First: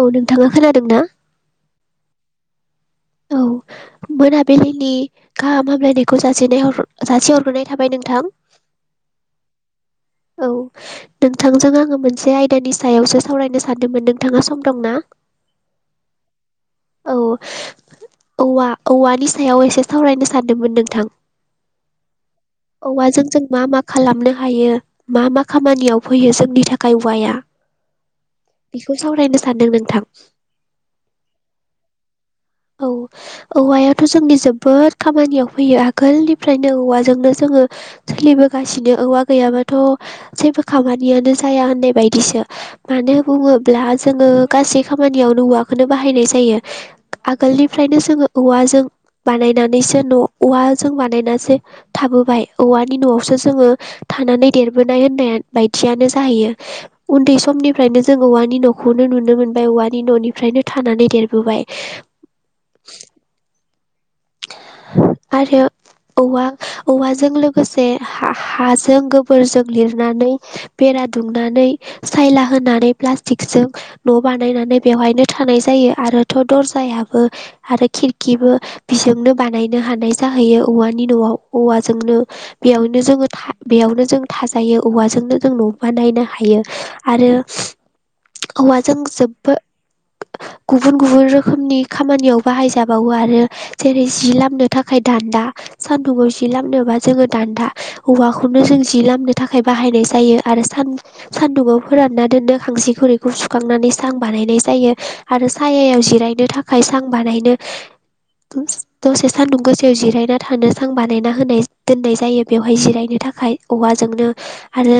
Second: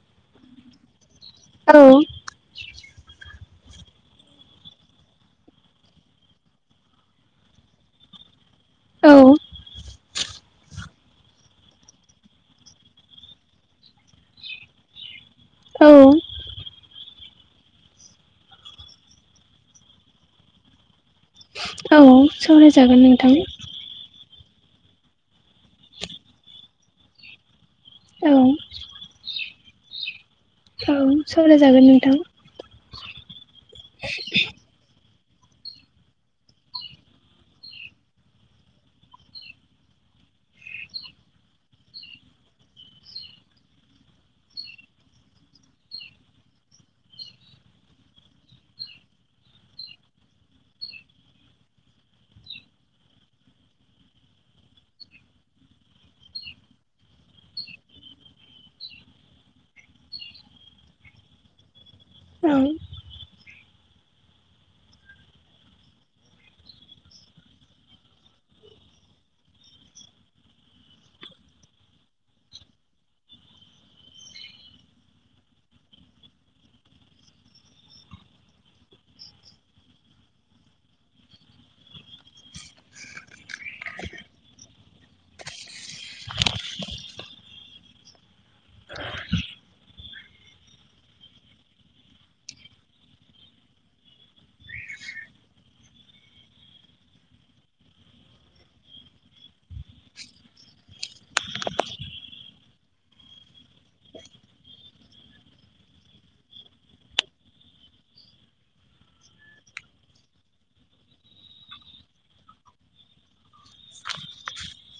औ नोंथाङा खोनादों ना? नोंथां औ। [inaudible] मोनाबिलिनि गाहाम हामलाय नायखौ जासिनाय जासि हरग्रोनाय थाबाय नोंथां। औ औ। नोंथांजों आङो मोनसे आयदानि सायावसो सावरायनो सानदोंमोन नोंथाङा सम दं ना? औ। औ। औवा औवानि सायाव एसे सावरायनो सानदोंमोन नोंथां। औ सावरायजागोन औवाजों नोंथां जों मा मा खालामनो हायो। मा मा खामानियाव फैयो जोंनि थाखाय औवाया औ बिखौ सावरायनो सानदों नोंथां। सावराय जागोन नोंथां। औ औवायाथ' जोंनि जोबोद खामानियाव फैयो आगोल निफ्रायनो औवाजोंनो जोङो सोलि बोगासिनो औवा गैयाबाथ' जेबो खामानियानो जाया होननाय बायदिसो मानो बुङोब्ला जोङो गासै खा मानियावनो औवाखौनो बाहायनाय जायो आगोलनि फ्रायनो जोङो औवाजों बानायनानैसो न' औवाजों बानायनासो थाबोबाय औवानि न'आवसो जोङो थानानै देरबोनाय होननाय बायदियानो जाहैयो उन्दै समनिफ्रायनो जों औवानि न'खौनो नुनो मोनबाय औवानि न'निफ्रायनो थानानै देरबोबाय औ आरो औवा औवाजों लोगोसे हा हा हाजों गोबोरजों लिरनानै बेरा दुंनानै सायला होनानै प्लास्टिक जों न' बानायनानै बेवहायनो थानाय जायो। आरोथ' दरजायाबो आरो खिरखिबो बेजोंनो बानायनो हानाय जाहैयो औवानि न'आव औवाजोंनो बेयावनो जोङो था बेयाव नो जों थाजायो औवाजोंनो जों न बानायनो हायो आरो औवाजों जोबो गुबुन गुबुन रोखोमनि खामानियाव बाहायजाबावो आरो जेरै जि लामनो थाखाय दान्दा सान्दुंआव जि लामनोबा जोङो दान्दा औवाखौनो जों जि लामनो थाखाय बाहायनाय जायो आरो सान सानदुंआव फोरानना दोननो खांसि खुरैखौ सुखांनानै सां बानायनाय जायो आरो सायायाव जिरायनो थाखाय सां बानायनो [inaudible] दसे सान्दुं गोसायाव जिरायना थानो सां बानायना होनाय दोननाय जायो बेवहाय जिरायनो थाखाय औवा जों नोंना आरो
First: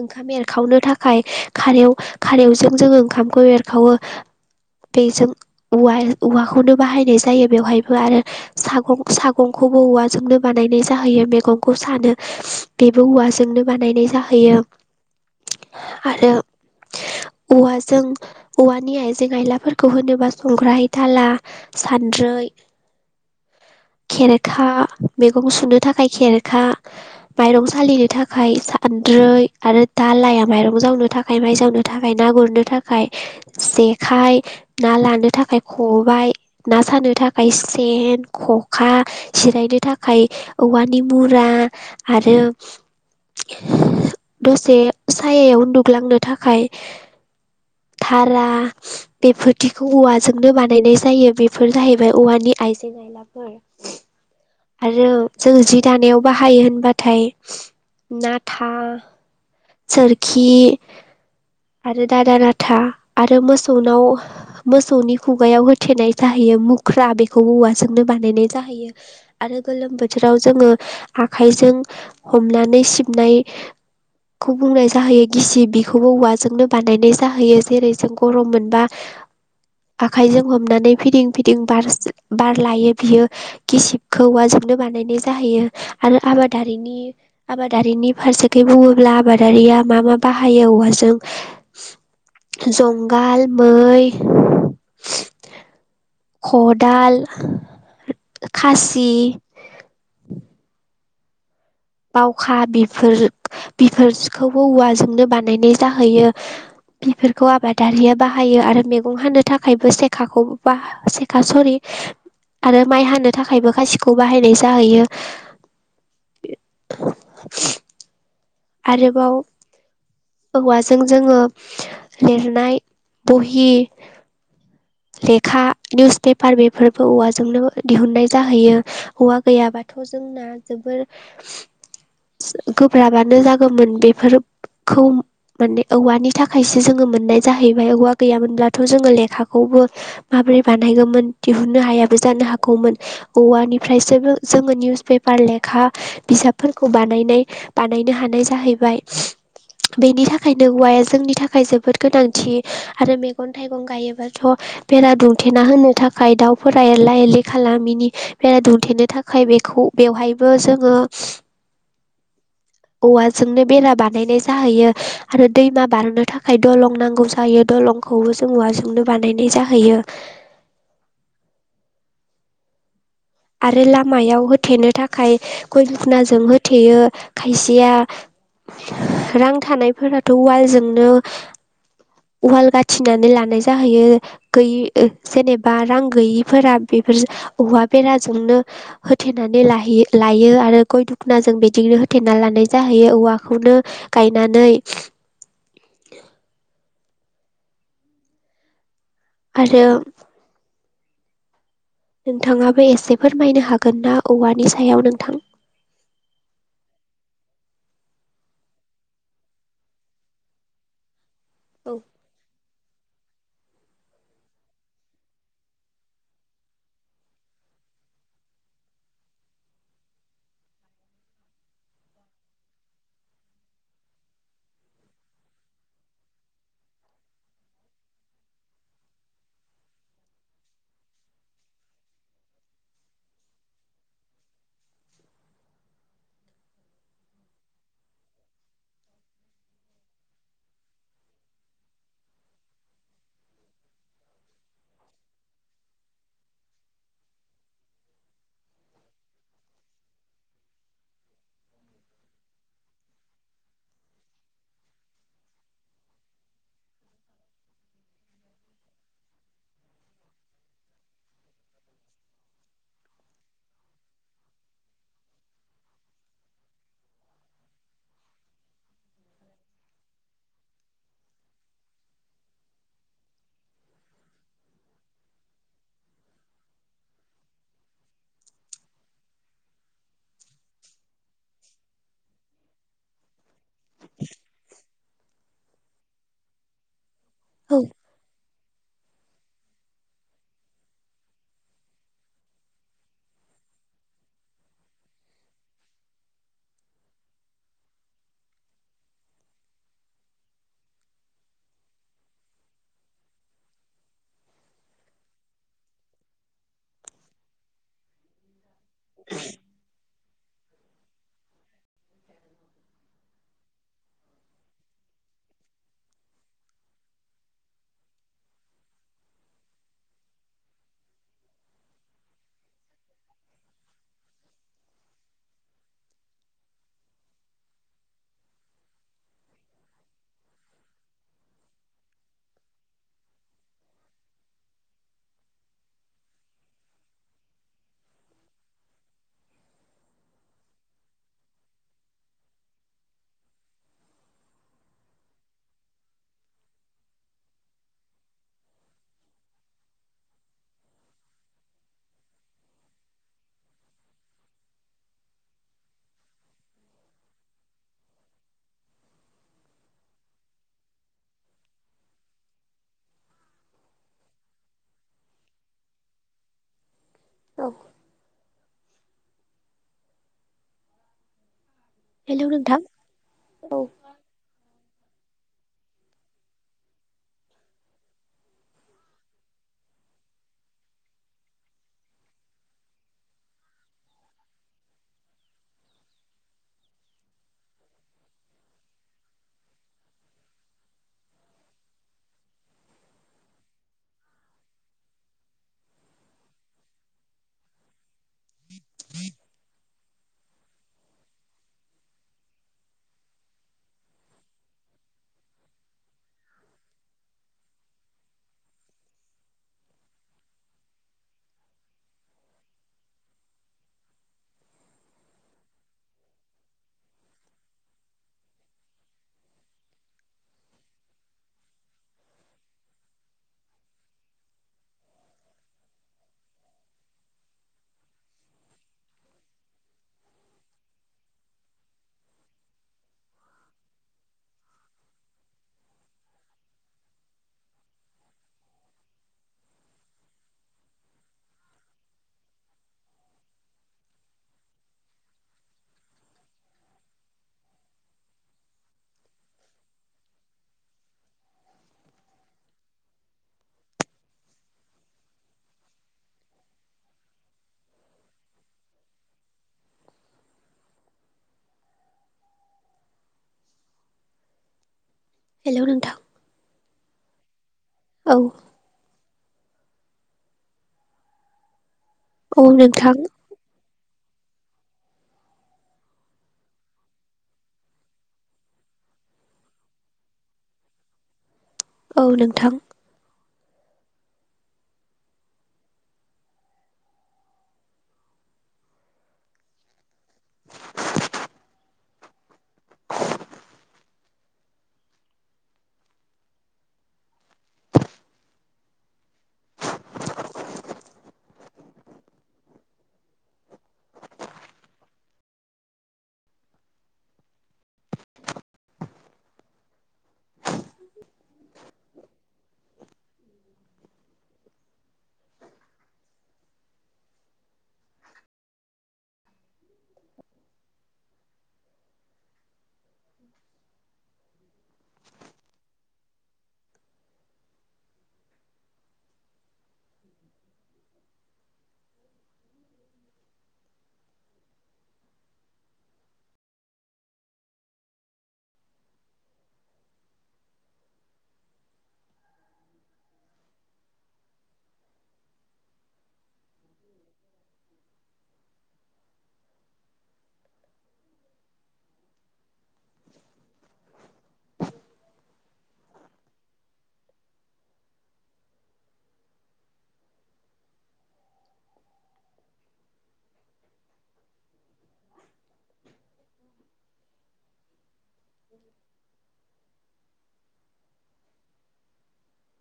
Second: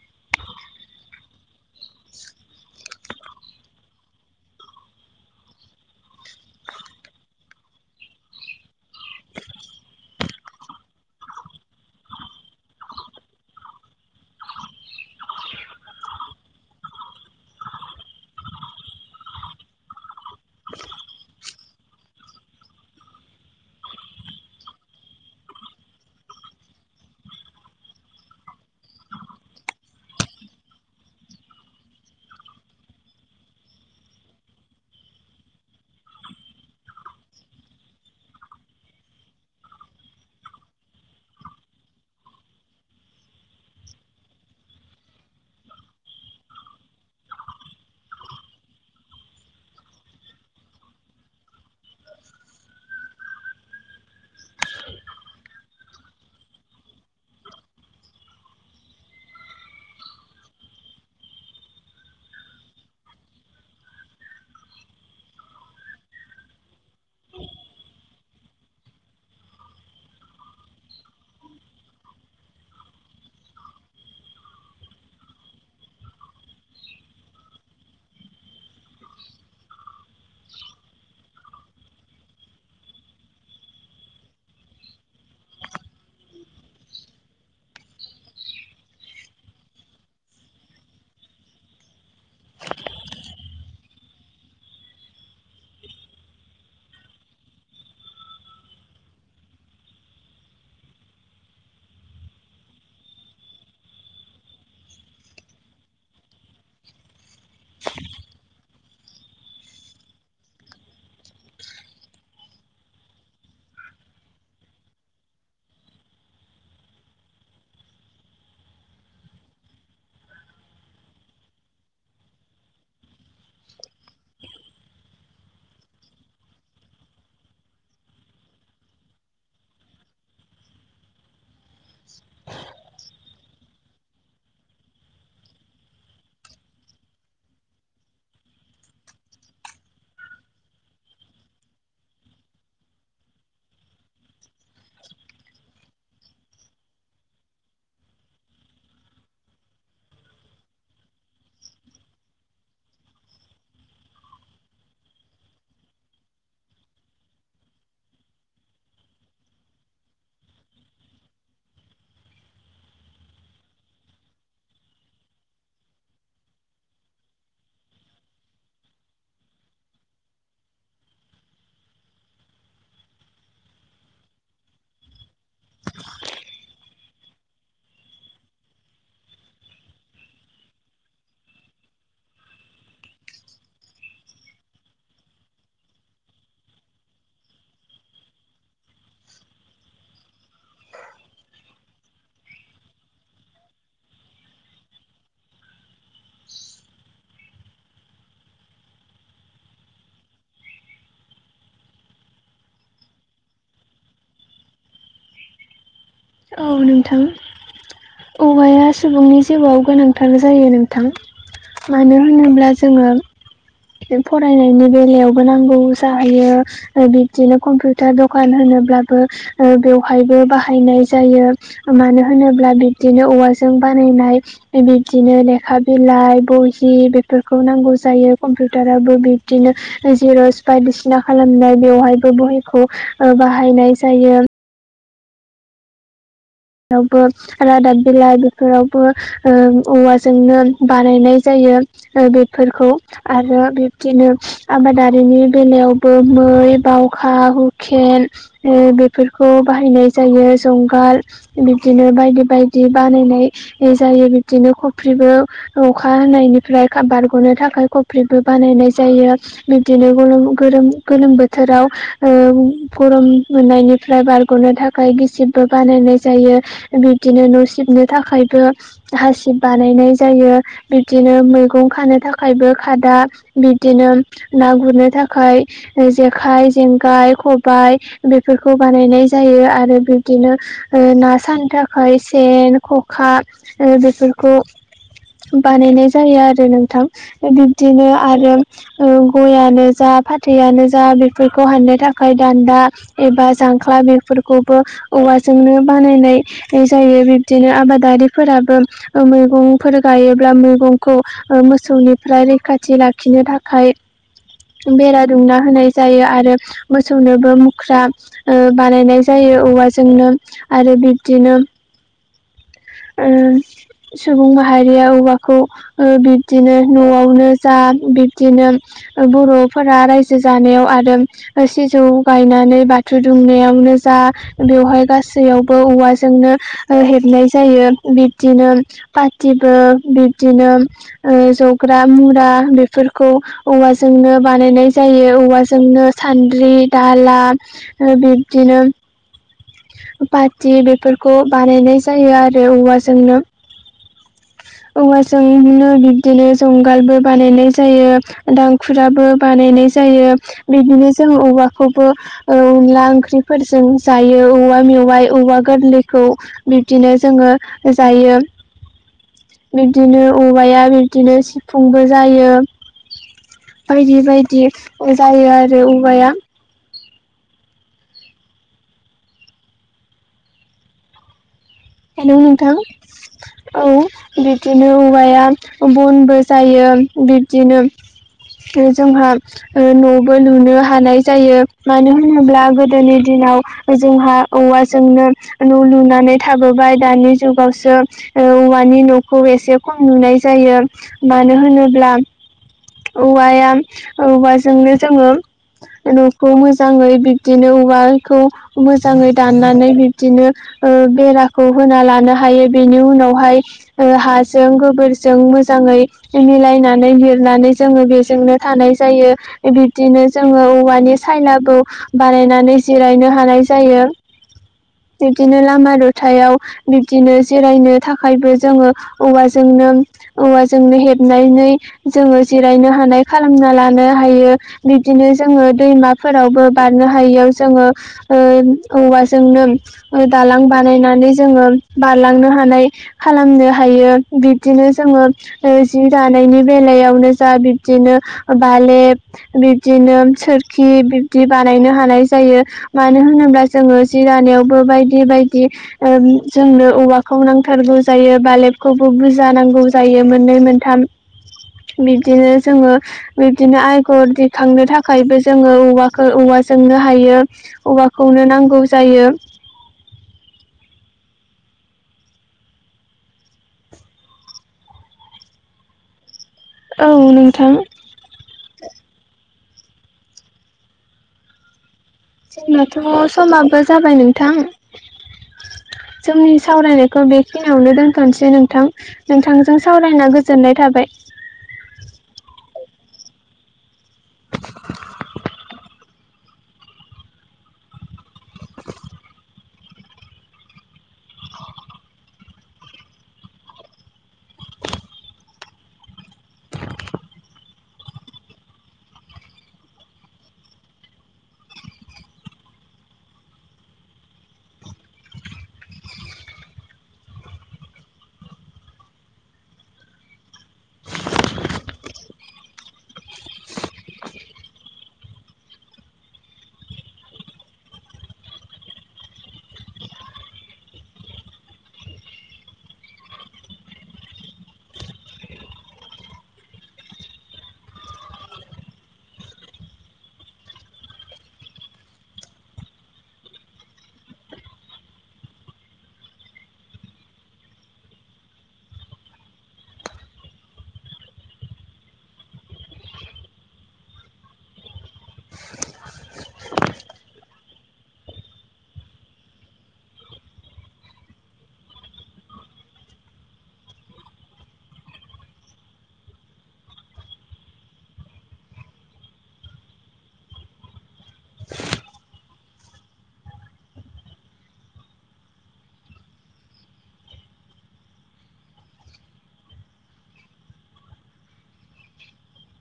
ओंखाम एरखावनो थाखाय खारेव खारेवजों जोङो ओंखामखौ एरखावो बेजों उवाल औवाखौनो बाहायनाय जायो बेवहायबो आरो सागं सागंखौबो औवाजोंनो बानायनाय जाहैयो मैगंखौ सानो बेबो औवाजोंनो बानायनाय जाहैयो आरो औवाजों औवानि आइजें आयलाफोरखौ होनोबा संग्रा थाला सानद्रै खेरेखा मैगं सुनो थाखाय खेरेखा माइरं सालिनो थाखाय सान द्रै आरो दालाया माइरं जावनो थाखाय माइ जावनो थाखाय ना गुरनो थाखाय जे खाय ना लानो थाखाय खबाय ना सारनो थाखाय सेन खखा जिरायनो थाखाय औवानि मुरा आरो दसे सायायाव उन्दुग्लांनो थाखाय थारा बेफोरदिखौ औवा जोंनो बानायनाय जायो बेफोर जाहैबाय औवानि आइजें आयलाफोर आरो जोंङो जि दानायाव बाहायो होनबाथाय नाथा सोरखि आरो दादा राथा आरो मोसौनाव मोसौनि खुगायाव होथेनाय जाहै बेयो मुख्रा बेखौ औवाजोंनो बानायनाय जाहैयो आरो गोलोम बोथोराव जोङो आखाइजों हमनानै सिबनाय खौ बुंनाय जाहैयो गिसि बेखौबो औवाजोंनो बानायनाय जाहैयो जेरै जों गरम मोनबा आखाइजों हमनानै फिदिं फिदिं बारस बार लायो बियो गिसिबखौ औवाजोंनो बानाय नायनाय जाहैयो आरो आबादारिनि आबादारिनि फारसेखै बुङो ब्ला आबादारिया मा मा बाहायो औवाजों जंगाल मै खदाल खासि बावखा बेफोर बेफोरखौबो औवाजोंनो बानायनाय जाहैयो बेफोरखौ आबादारिया बाहायो आरो मेगं हानो थाखायबो सेखाखौ बा सेखा सरि आरो माइ हानो थाखायबो गासिखौबो बाहायनाय जाहैयो आरोबाव औवाजों जोङो लिरनाय बहि लेखा निउस पेपार बेफोरबो औवाजोंनो दिहुननाय जाहैयो औवा गैयाबाथ' जों जोंना जोबोर गोब्राबानो जागौमोन बेफोर खौ। माने औवानि थाखायसो जोङो मोननाय जाहैबाय औवा गैयामोनब्लाथ' जोङो लेखाखौबो मा माबोरै बानायगौमोन दिहुननो हायाबो जानो हागौमोन औवानिफ्रायसो जों निउस पेपार लेखा बिजाबफोरखौ बानायनाय बानायनो हानाय जाहैबाय। बेनि थाखायनो औवाया जोंनि थाखाय जोबोद गोनांथि आरो मैगं थाइगं गायोबाथ' बेरा दुंमथेना होनो थाखाय दावफोरा एरला एरलि खालामिनि बेरा दुंथेनो थाखाय बेखौ बेवहायबो जोङो औवाजोंनो बेरा बानायनाय जा जाहैयो आरो दैमा बारनो थाखाय दलं नांगौ जायो दलंखौबो जों औवाजोंनो बानायनाय। जाहैयो। आरो लामायाव होथेनो थाखाय गय दुनायखजों होथेयो खायसेया। रां थानायफोराथ' वालजोंनो वाल गाथिनानै लानाय जाहैयो गैयि जेनेबा रां गैयिफोरा [inaudible] बेराजोंनो होथेनानै लाहैयो लायो आरो गय दखनाजों बिदिनो होथेना लानाय जायो। औवाखौनो गायनानै आरो। नोंथाङाबो एसे फोरमायनो हागोन ना औवानि सायाव नोंथां। औ नोंथां। औवाया सुबुंनि जिउआव गोनांथार जायो नोंथां। औ मानो होनोब्ला जोङो। [inaudible] फरायनायनि बेलायावबो नांगौ जाहैयो बिबदिनो कम्पिउटार दखान होनोब्ला बेवहायबो बाहायनाय। जायो मानो होनोब्ला बिबदिनो औवाजों बानायनाय बिबदिनो लेखा बिलाइ बहि बेफोरखौ नांगौ जायो कमपिउटाराबो बिबदिनो जेरस बायदिसिना खालामनाय बेवहायबो बहिखौ बाहायनाय जायो। बो रादाब बिलाइ बेफोरावबो औवाजोंनो बानायनाय जायो। बेफोरखौ आरो बिब्दिनो आबादारिनि बेलायावबो बावखा, हुकेन बेफोरखौ बाहायनाय जायो जुंगाल बिबदिनो बायदि बायदि बानायनाय जायो बिबदिनो खफ्रिबो अखा हानाय फ्राय बारग'नो थाखाय कफ्रिबो बानायनाय जायो बिदिनो गोलोम बोथोर बोथोराव गरम मोननायनिफ्राय बारग'नो थाखाय गिसिबबो बानायनाय जायो बिदिनो न' सिबनो थाखायबो हासिब बानायनाय जायो बिदिनो नो मैंग खानो थाखायबो खादा बिदिनो ना गुरनो थाखाय जेखाइ, जेंगाइ, खबाय बेफोरखौ बानायनाय जायो आरो बिब्दिनो ना सानो थाखाय सेन, ख'खा बेफोरखौ बानायनाय जायो आरो नोंथां बिब्दिनो आरो गयानो जा फाथैयानो जा बेफोरखौ हाननो थाखाय दान्दा एबा जांख्ला। बेफोरखौबो। बेजोंनो बानायनाय जायो। बिदिनो आबादारिफोराबो मैगं' फोर गायोब्ला मैगंखौ मोसौनिफ्राय रैखाथि लाखिनो थाखाय बेरा दुंमना होनाय जायो आरो मोसौनोबो मुख्रा बानायनाय जायो औवाजोंनो आरो बिब्दिनो उम। सुबुं माहारिया औवाखौ बिब्दिनो न'आवनो जा बिब्दिनो बर'फोरा रायजो जानायाव आरो सिजौ गायनानै बाथौ दुमनायावनो जा बेवहाय गासै जायगावबो औवाजोंनो हेबनाय जायो बिब्दिनो पाटिबो बि बिदिनो जग्रा मुरा बेफोरखौ औवाजोंनो बानायनाय जायो। औवाजोंनो सान्द्रि दाला ओ बिबदिनो पाटि बेफोरखौ बानायनाय जायो आरो औवाजोंनो [inaudible] औवाजोंनो बिबदिनो जुंगालबो बानायनाय जायो दांखुराबो बानायनाय जायो बिदिनो जों औवाखौबो ओ अनला ओंख्रिफोरजों जायो औवा मेवाइ औवा गोरलैखौ बिब्दिनो जोङो जायो बिब्दिनो औवाया बिब्दिनो सिफुंबो जायो बायदि बायदि जायो आरो औवाया [inaudible] हेल' नोंथां औ बिदिनो औ हौवाया बनबो जायो बिबदिनो जोंहा न'बो लुनो हानाय जायो मानो होनोब्ला गोदोनि दिन आव जोंहा औवाजोंनो न' लुनानै थाबोबाय दानि जुगावसो ओ औवानि न'खौ एसे खम नुनाय जायो मा नो होनोब्ला औवाया औवाजोंनो जोङो न'खौ मोजाङै बिब्दिनो औवाखौ मोजाङै दाननानै बिब्दिनो बेराखौ होना लानो हायो बेनि उनावहाय हाजों गोबोरजों मोजां मिलायनानै लिरनानै जोङो बेजोंनो थानाय जायो बिब्दिनो जोङो औवानि सानालाबो बानायनानै जिरायनो हानाय जायो। बिब्दिनो लामा द'थायाव बिब्दिनो जिरायनो थाखायबो जोङो औवाजों औवाजोंनो हेबनानै जोङो जिरायनो हानाय खालामना लानो हायो बिदिनो जोङो दैमाफोरावबो बारनो हायो। जोंओ ओ औवाजोंनो ओ दालां बानायनानै जोङो बारलांनो हानाय खालामनो हायो बिब्दिनो जोङो जि दानायनि बेलायावनो बिबदिनो बालेब बिबदिनो सोरखि बिबदि बानायनो हानाय जायो। मानो होनोब्ला जोङो जिरानायावबो बायदि बायदि ओ जोंनो औवाखौ नांथारगौ जायो बालेबखौबो बुरजा नांगौ जायो मोननै मोनथाम [inaudible] बिबदिनो जोङो बिब्दिनो आगर दिखांनो थाखायबो जोङो औवाखौ औवाजोंनो बाहायो औवाखौनो नांगौ जायो [inaudible] हेल' नोंथां औ नोंथां औ औ जोंनाथ' नोंथां समाबो जाबाय नोंथां। [inaudible] जोंनि सावरायनायखौ बेखिनियावनो दोनथ'नोसै नोंथां नोंथांजों सावरायना गोजोननाय थाबाय। [inaudible] औ नोंथां [inaudible] [inaudible] [inaudible]